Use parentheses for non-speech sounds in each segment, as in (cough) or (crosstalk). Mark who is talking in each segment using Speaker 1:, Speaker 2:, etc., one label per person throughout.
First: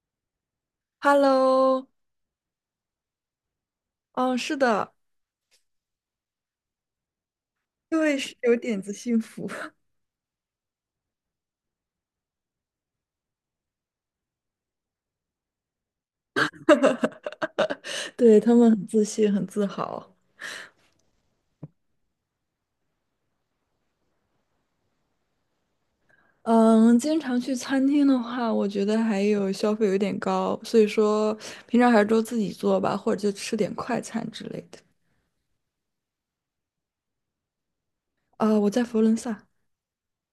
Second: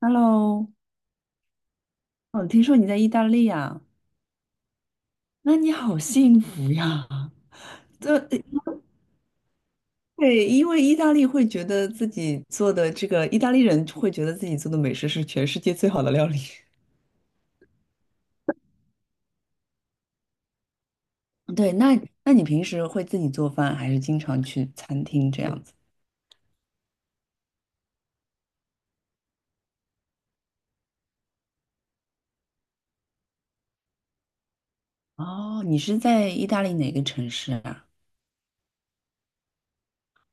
Speaker 1: Hello，
Speaker 2: Hello，
Speaker 1: 哦，听说你在意大利呀？
Speaker 2: 嗯，是的，
Speaker 1: 那你好幸福呀！
Speaker 2: 因
Speaker 1: 这
Speaker 2: 为是有点子幸福，(laughs)
Speaker 1: 对，因为意大利会觉得自己做的这个，意大利人会觉得自己做的美食是全世界最好的料理。
Speaker 2: 对，他们很自信，很自豪。
Speaker 1: (laughs) 对，那你平时会自己做饭，还是经常去餐厅这样子？
Speaker 2: 嗯，经常去餐厅的话，我觉得还有消费有点高，所以说平常还是都自己做吧，或者就吃点快餐之类的。
Speaker 1: 哦，你是在意大利哪个城市啊？
Speaker 2: 我在佛罗伦萨。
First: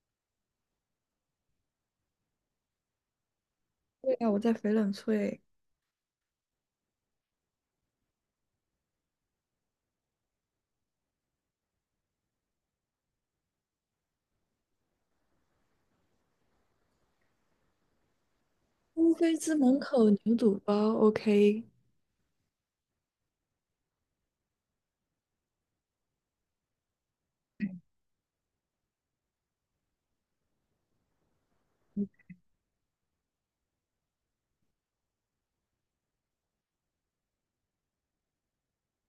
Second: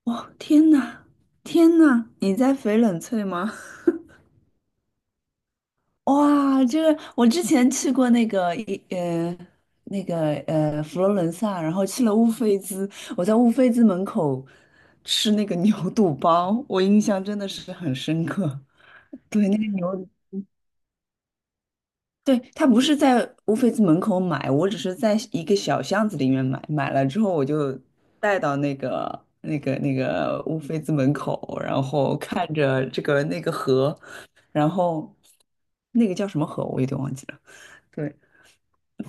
Speaker 1: 哇，天呐，天呐，你在翡冷翠吗？
Speaker 2: 对呀，我在翡冷翠。
Speaker 1: 哇，这个我之前去过那个一呃那个呃佛罗伦萨，然后去了乌菲兹，我在乌菲兹门口吃那个 (laughs) 牛肚包，我印象真的是很深刻。
Speaker 2: 乌菲
Speaker 1: 对，
Speaker 2: 兹
Speaker 1: 那个
Speaker 2: 门
Speaker 1: 牛，
Speaker 2: 口牛肚包，OK。
Speaker 1: 对，他不是在乌菲兹门口买，我只是在一个小巷子里面买，买了之后我就带到那个乌菲兹门口，然后看着这个那个河，然后那个叫什么河我有点忘记了。对。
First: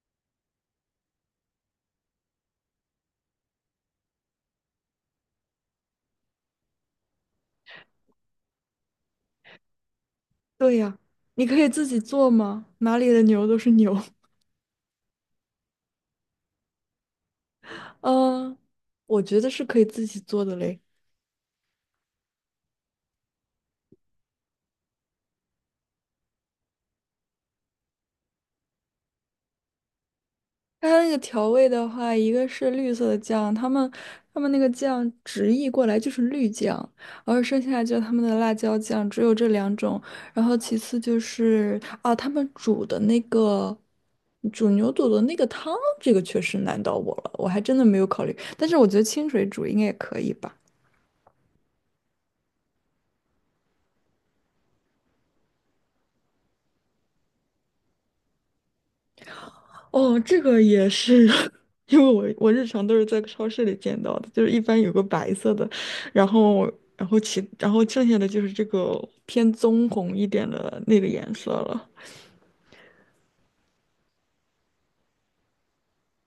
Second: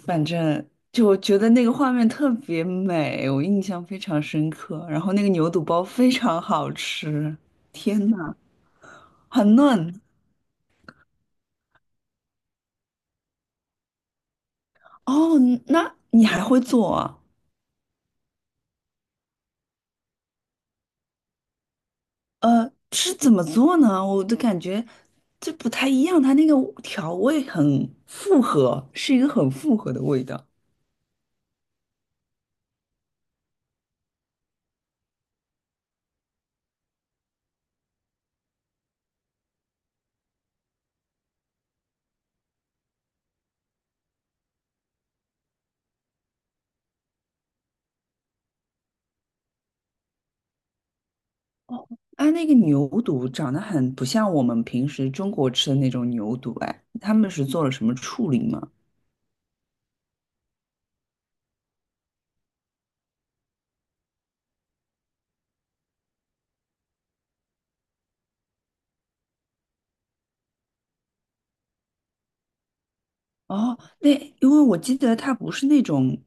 Speaker 1: 反正就我觉得那个画面特别美，我印象非常深刻。然后那个牛肚包非常好吃，天呐，很嫩。
Speaker 2: 对呀，你可以自己做吗？哪里的牛都是牛，(laughs)
Speaker 1: 哦，那你还会做啊
Speaker 2: 嗯，我觉得是可以自己做的嘞。
Speaker 1: 是怎么做呢？我的感觉这不太一样，它那个调味很复合，是一个很复合的味道。
Speaker 2: 它那个调味的话，一个是绿色的酱，他们那个酱直译过来就是绿酱，然后剩下就是他们的辣椒酱，只有这两种。然后其次就是啊，他们煮的那个煮牛肚的那个汤，这个确实难到我了，我还真的没有考虑。但是我觉得清水煮应该也可以吧。
Speaker 1: 哦，它那个牛肚长得很不像我们平时中国吃的那种牛肚，哎，他们是做了什么处理吗？
Speaker 2: 哦，这个也是，(laughs) 因为我日常都是在超市里见到的，就是一般有个白色的，然后然后其然后剩下的就是这个偏棕红一点的那个颜色了。
Speaker 1: 哦，那因为我记得它不是那种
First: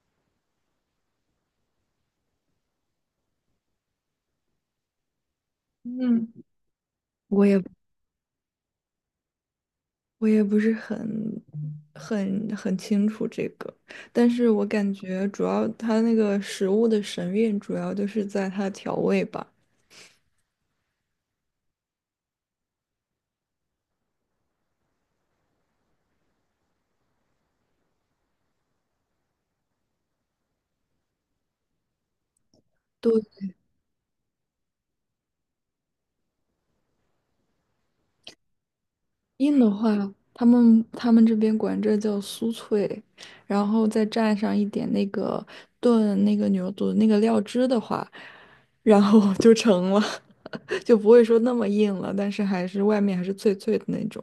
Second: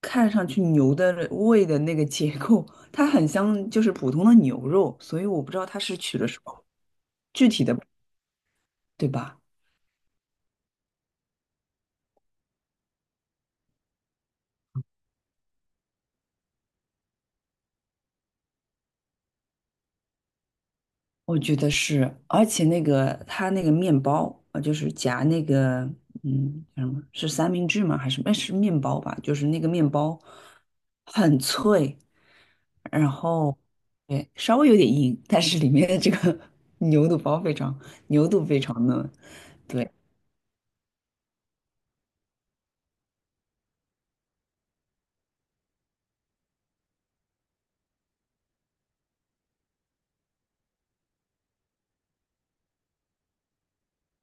Speaker 1: 看上去牛的胃的那个结构，它很像就是普通的牛肉，所以我不知道它是取了
Speaker 2: 嗯，
Speaker 1: 什么
Speaker 2: 我
Speaker 1: 具
Speaker 2: 也
Speaker 1: 体的，对吧？
Speaker 2: 我也不是很很清楚这个，但是我感觉主要它那个食物的神韵主要就是在它的调味吧。
Speaker 1: 我觉得是，而且那个它那个面包啊，就是夹那个叫什么是三明治吗？还是哎是面包吧？就是那个面包很脆，然后对稍微有点硬，但是里面的这个 (laughs) 牛肚包非常牛肚非常嫩。
Speaker 2: 硬的
Speaker 1: 对。
Speaker 2: 话，他们这边管这叫酥脆，然后再蘸上一点那个炖那个牛肚那个料汁的话，然后 (laughs) 就成了，(laughs) 就不会说那么硬了，但是外面还是脆脆的那种。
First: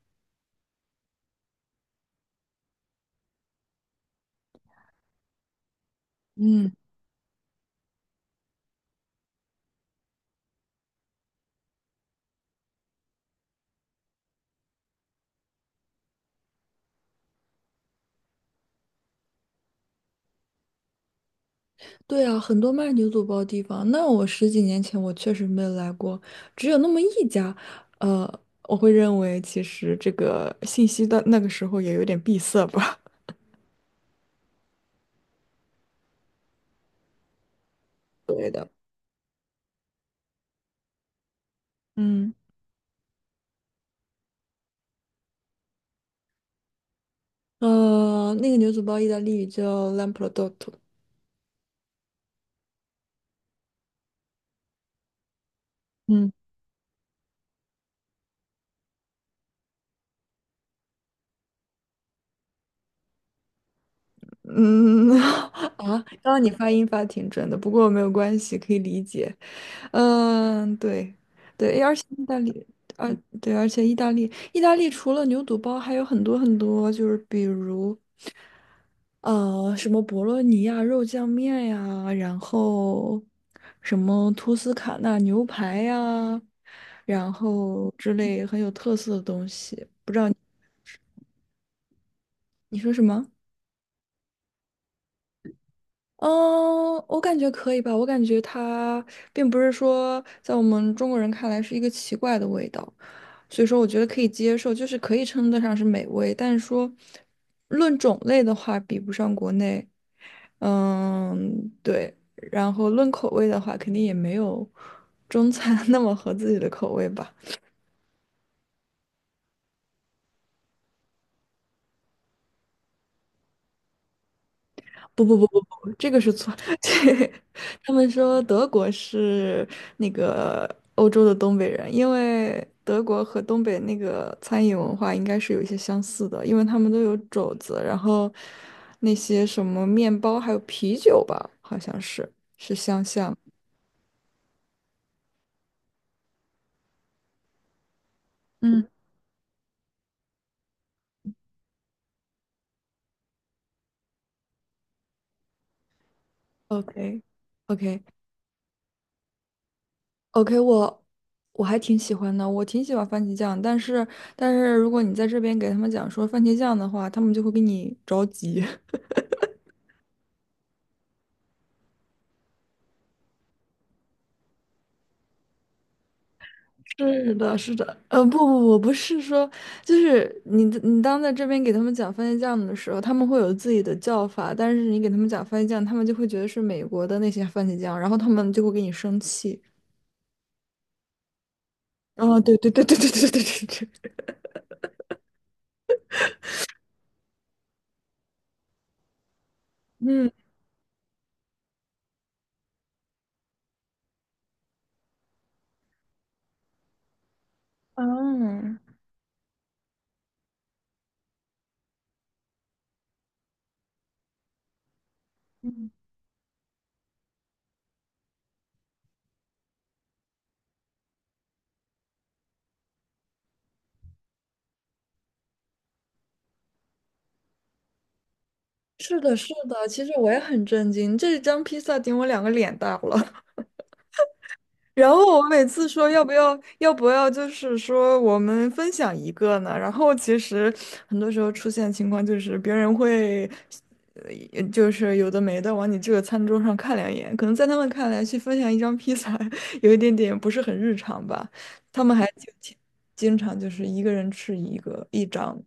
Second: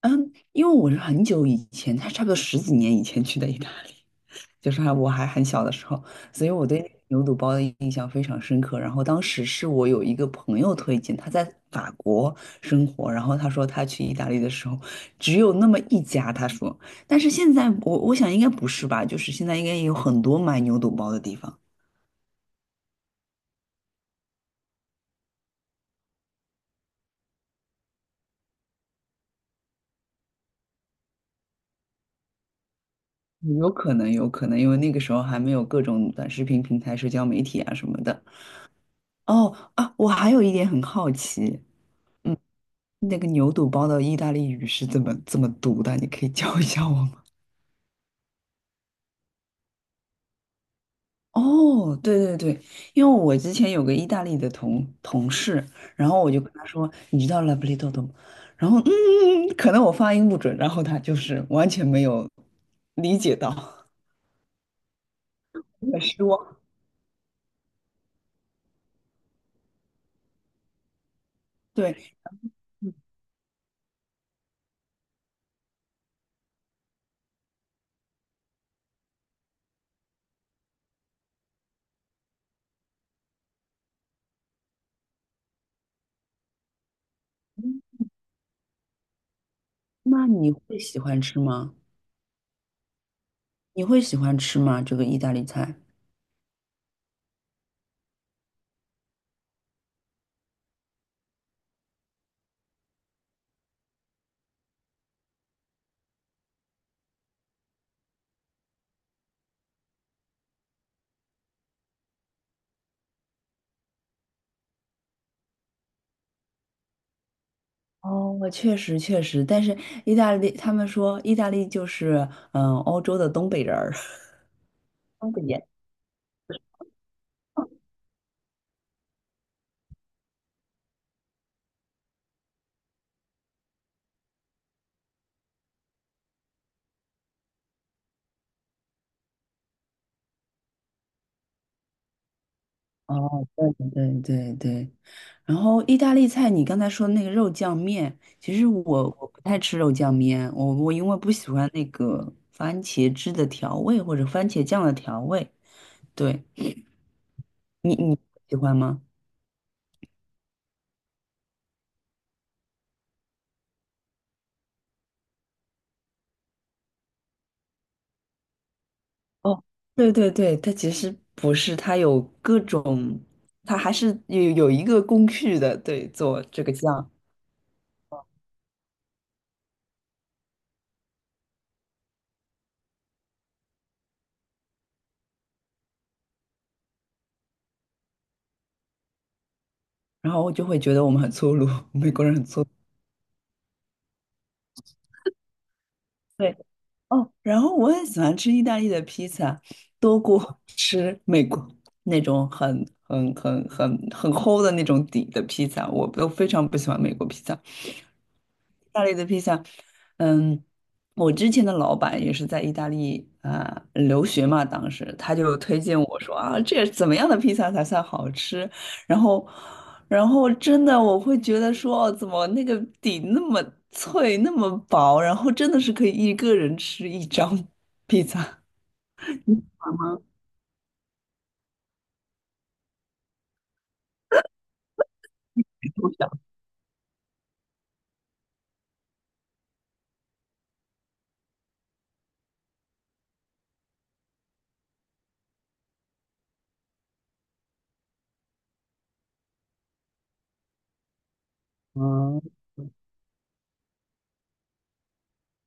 Speaker 1: 嗯，因为我是很久以前，他差不多十几年以前去的意大利，(laughs) 就是还我还很小的时候，所以我
Speaker 2: 嗯，
Speaker 1: 对牛肚包的印象非常深刻。然后当时是我有一个朋友推荐，他在法国生活，然后他说他去意大利的时候只有那么一家，他说，但是现在我想应该不是吧，就是现在应该也有很多卖牛肚包的地方，
Speaker 2: 对啊，很多卖牛肚包地方，那我十几年前我确实没有来过，只有那么一家。呃，我会认为其实这个信息的那个时候也有点闭塞吧。
Speaker 1: 有可能有可能，因为那个时候还没有各种短视频平台、社交媒体啊什么的。
Speaker 2: 对的，
Speaker 1: 哦啊，我还有一点很好奇。
Speaker 2: 嗯。
Speaker 1: 嗯。那个牛肚包的意大利语是怎么读的？你可以教一下我吗？
Speaker 2: 那个牛肚包意大利语叫 lamprodotto。
Speaker 1: 哦，对对对，因为我之前有个意大利的同事，然后我
Speaker 2: 嗯，
Speaker 1: 就跟他说，你知道 l a b r i d o 吗？然后可能我发音不准，然后他就是完全没有理解到，
Speaker 2: 嗯 (laughs)，啊，
Speaker 1: 很
Speaker 2: 刚
Speaker 1: 失
Speaker 2: 刚你
Speaker 1: 望。
Speaker 2: 发音发挺准的，不过没有关系，可以理解。嗯，对，对，而且
Speaker 1: 对，
Speaker 2: 意大利，而对，而且意大利，意大利除了牛肚包，还有很多很多，就是比如什么博洛尼亚肉酱面呀，然后什么托斯卡纳牛排呀，然后之类很有特色的东西。
Speaker 1: 那你会喜欢吃吗？
Speaker 2: 你说什么？
Speaker 1: 你会喜欢吃吗？这个意大利菜？
Speaker 2: 嗯，我感觉可以吧。我感觉它并不是说在我们中国人看来是一个奇怪的味道，所以说我觉得可以接受，就是可以称得上是美味。但是说论种类的话，比不上国内。嗯，对。然后论口味的话，肯定也没有中餐 (laughs) 那么合自己的口味吧。
Speaker 1: 哦，我确实确实，但是意大利他们说意大利就是欧洲的东北人儿，(laughs)
Speaker 2: 不
Speaker 1: 东
Speaker 2: 不
Speaker 1: 北
Speaker 2: 不不
Speaker 1: 人。
Speaker 2: 不，这个是错。(laughs) 对，他们说德国是那个欧洲的东北人，因为德国和东北那个餐饮文化应该是有一些相似的，因为他们都有肘子，然后那些什么面包还有啤酒吧，好像是是相像。
Speaker 1: 哦，对对对对对，然后意大利菜，你刚才说那个肉酱面，其实
Speaker 2: 嗯，
Speaker 1: 我不太吃肉酱面，我因为不喜欢那个番茄汁的调味或者番茄酱的调味。对，
Speaker 2: OK
Speaker 1: 你
Speaker 2: OK
Speaker 1: 你喜欢吗？
Speaker 2: OK，我还挺喜欢的，我挺喜欢番茄酱，但是如果你在这边给他们讲说番茄酱的话，他们就会给你着急。
Speaker 1: 哦，对对对，它其实不是，它有各种，它还是有一个工序的，对，做这个酱，
Speaker 2: 是的，是的，不是说，就是你当在这边给他们讲番茄酱的时候，他们会有自己的叫法，但是你给他们讲番茄酱，他们就会觉得是美国的那些番茄酱，然后他们就会给你生气。
Speaker 1: 然后我就会觉得我们很粗鲁，美国人很
Speaker 2: 对
Speaker 1: 粗。
Speaker 2: 对对对对对对对对，
Speaker 1: 对，哦，然后我很喜欢吃意大利的披萨，多
Speaker 2: 嗯
Speaker 1: 过 (laughs) 吃美国那种很很很很很厚的那种底的披萨，我都非常不喜欢美国披萨。
Speaker 2: 嗯，
Speaker 1: 意大利的披萨，嗯，我之前的老板也是在意大利啊、留学嘛，当时他就推荐我说啊，这怎么样的披萨才算好吃？然后，然后，真的我会觉得说，哦，怎么那个底那么脆，那么薄，然后真的是可以一个人吃一张 (laughs) 披萨。
Speaker 2: 是的，是的，其实我也很震惊，这一张披萨顶我两个脸大了。然后我每次说要不要就是说我们分享一个呢？然后其实很多时候出现情况就是别人会，就是有的没的往你这个餐桌上看两眼，可能在他们看来去分享一张披萨 (laughs) 有一点点不是很日常吧，他们还
Speaker 1: 嗯，
Speaker 2: 就经常就是一个人吃一张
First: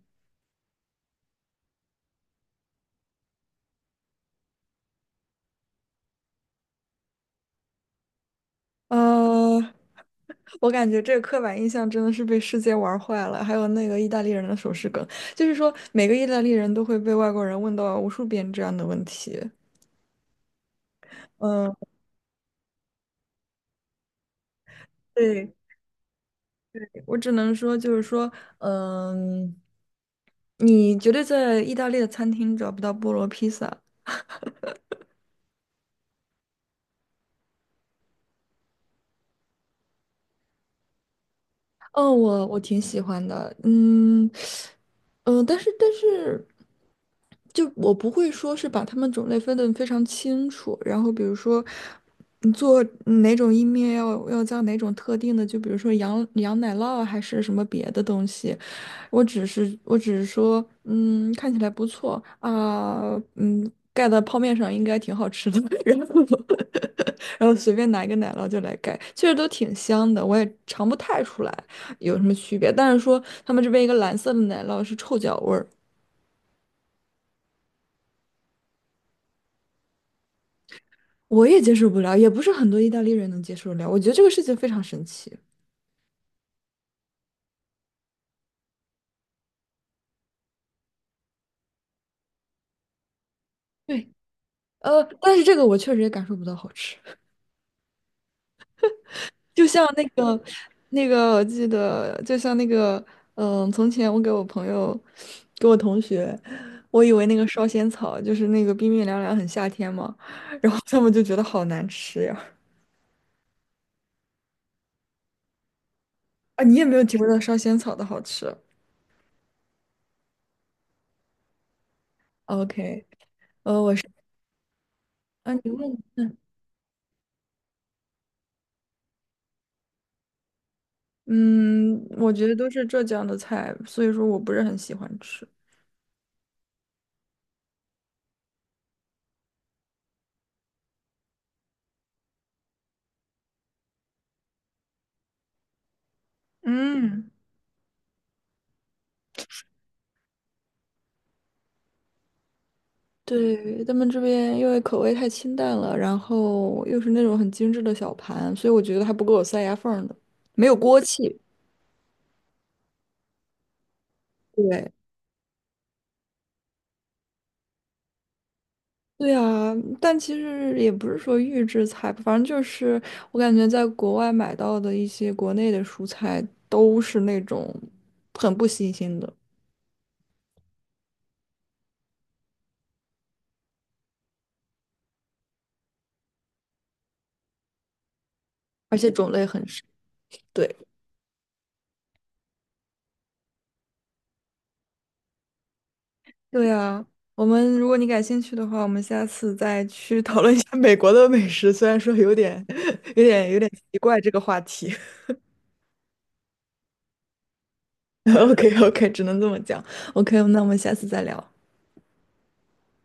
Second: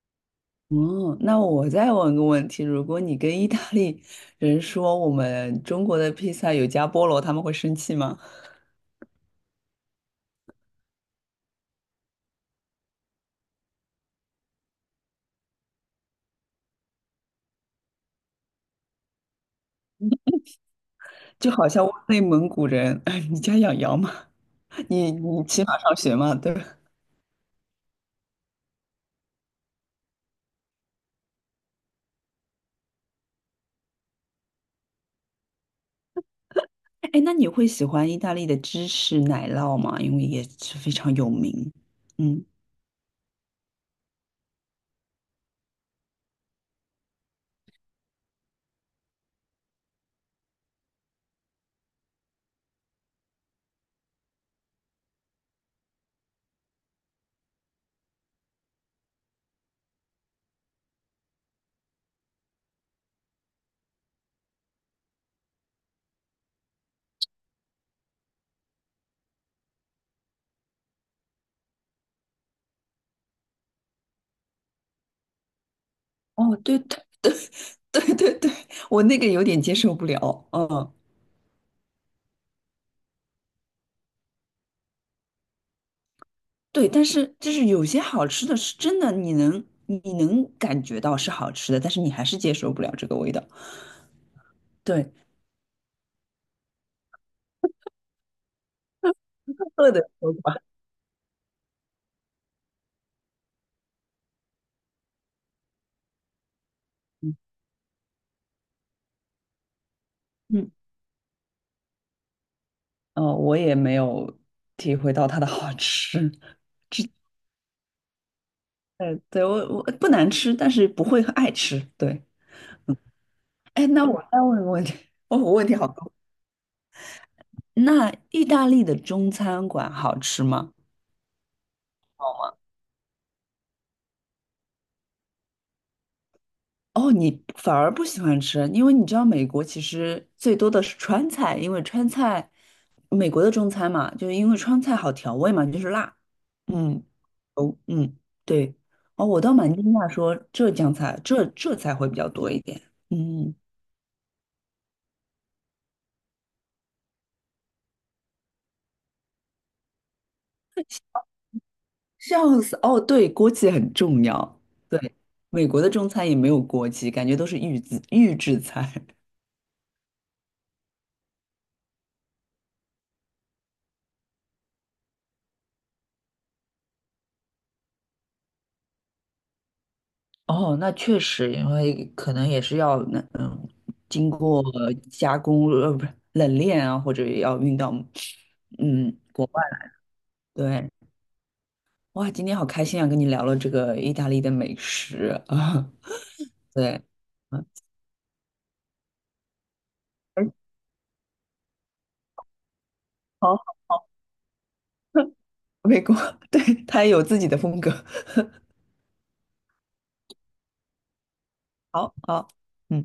Speaker 1: 嗯，那我再问个问题，如果你跟意大利人说我们中国的披萨有加菠萝，他们会生气吗？
Speaker 2: 呃，我感觉这个刻板印象真的是被世界玩坏了，还有那个意大利人的手势梗，就是说每个意大利人都会被外国人问到无数遍这样的问题。
Speaker 1: 就好
Speaker 2: 嗯，
Speaker 1: 像问内蒙古人，哎，你家养羊吗？你
Speaker 2: 对，
Speaker 1: 骑马上学吗？对吧？
Speaker 2: 我只能说就是说，嗯，你绝对在意大利的餐厅找不到菠萝披萨。
Speaker 1: 哎，那你会喜欢意大利的芝士奶酪吗？因为也是非常有名。
Speaker 2: 嗯，
Speaker 1: 嗯，
Speaker 2: 我挺喜欢的。嗯，嗯，但是就我不会说是把它们种类分得非常清楚，然后比如说，你做哪种意面要加哪种特定的，就比如说羊奶酪啊还是什么别的东西，我只是说，嗯，看起来不错啊。嗯，盖在泡面上应该挺好吃的，(laughs) 然后 (laughs) 然后随便拿一个奶酪就来盖，确实都挺香的，我也尝不太出来有什么区别。但是说他们这边一个蓝色的奶酪是臭脚味儿。
Speaker 1: 哦，对对对对对，我那个有点接受不了。嗯，
Speaker 2: 我也接受不了，也不是很多意大利人能接受得了。我觉得这个事情非常神奇。
Speaker 1: 对，但是就是有些好吃的是真的，你能感觉到是好吃的，但是你还是接受不了这个味道。
Speaker 2: 对，
Speaker 1: 对，
Speaker 2: 但是这个我确实也感受不到好吃，(laughs) 就像
Speaker 1: 饿的
Speaker 2: 那
Speaker 1: 时候
Speaker 2: 个
Speaker 1: 吧，
Speaker 2: 那个，我记得就像那个，从前我给我朋友，给我同学，我以为那个烧仙草就是那个冰冰凉凉很夏天嘛，
Speaker 1: 嗯，
Speaker 2: 然后他们就觉得好难吃呀。
Speaker 1: 哦，我也没有体会到它的好吃。
Speaker 2: 啊，你也没有体会到烧仙草的好吃。
Speaker 1: 对，我不难吃，但是不会爱吃。对，
Speaker 2: OK。呃，
Speaker 1: 哎，
Speaker 2: 我是
Speaker 1: 那我再问个问题，哦，我
Speaker 2: 啊，
Speaker 1: 问
Speaker 2: 你
Speaker 1: 题好
Speaker 2: 问。
Speaker 1: 多。那意大利的中餐馆好吃吗？
Speaker 2: 嗯，我觉得都是浙江的菜，所以说我不是很喜欢吃。
Speaker 1: 哦，你反而不喜欢吃，因为你知道美国其实最多的是川菜，因为川菜，美国的中餐嘛，就是因为川菜好调味嘛，就是辣。嗯，
Speaker 2: 嗯，
Speaker 1: 哦，嗯，对，哦，我倒蛮惊讶说浙江菜，浙菜会比较多一点。嗯。
Speaker 2: 对，他们这边因为口味太清淡了，然后又是那种很精致的小盘，所以我觉得还不够我塞牙缝儿的，没有锅气。
Speaker 1: 笑死！哦，对，锅气很重要。
Speaker 2: 对，
Speaker 1: 对，美国的中餐也没有锅气，感觉都是预制菜。
Speaker 2: 对
Speaker 1: (laughs)
Speaker 2: 啊，但其实也不是说预制菜吧，反正就是我感觉在国外买到的一些国内的蔬菜都是那种很不新鲜的，
Speaker 1: 哦，那确实，因为可能也是要经过加工，不是冷链啊，或者也要运到，
Speaker 2: 而且
Speaker 1: 嗯，
Speaker 2: 种类很少。对。
Speaker 1: 对。哇，今天好开心啊，跟你聊了这个意大利的美食啊，
Speaker 2: 对
Speaker 1: (laughs) 对，
Speaker 2: 呀，我
Speaker 1: 嗯，
Speaker 2: 们如果你感兴趣的话，我们下次再去讨
Speaker 1: 哎
Speaker 2: 论一下 (laughs) 美国的美食。虽然说有点、(laughs) 有点、有点
Speaker 1: 好，
Speaker 2: 奇怪这个话题。
Speaker 1: 美国，(laughs) 对，它也有自己的风格。
Speaker 2: (laughs) OK OK，只能这么讲。OK，那我们下次再聊。
Speaker 1: (laughs) 好，好，嗯。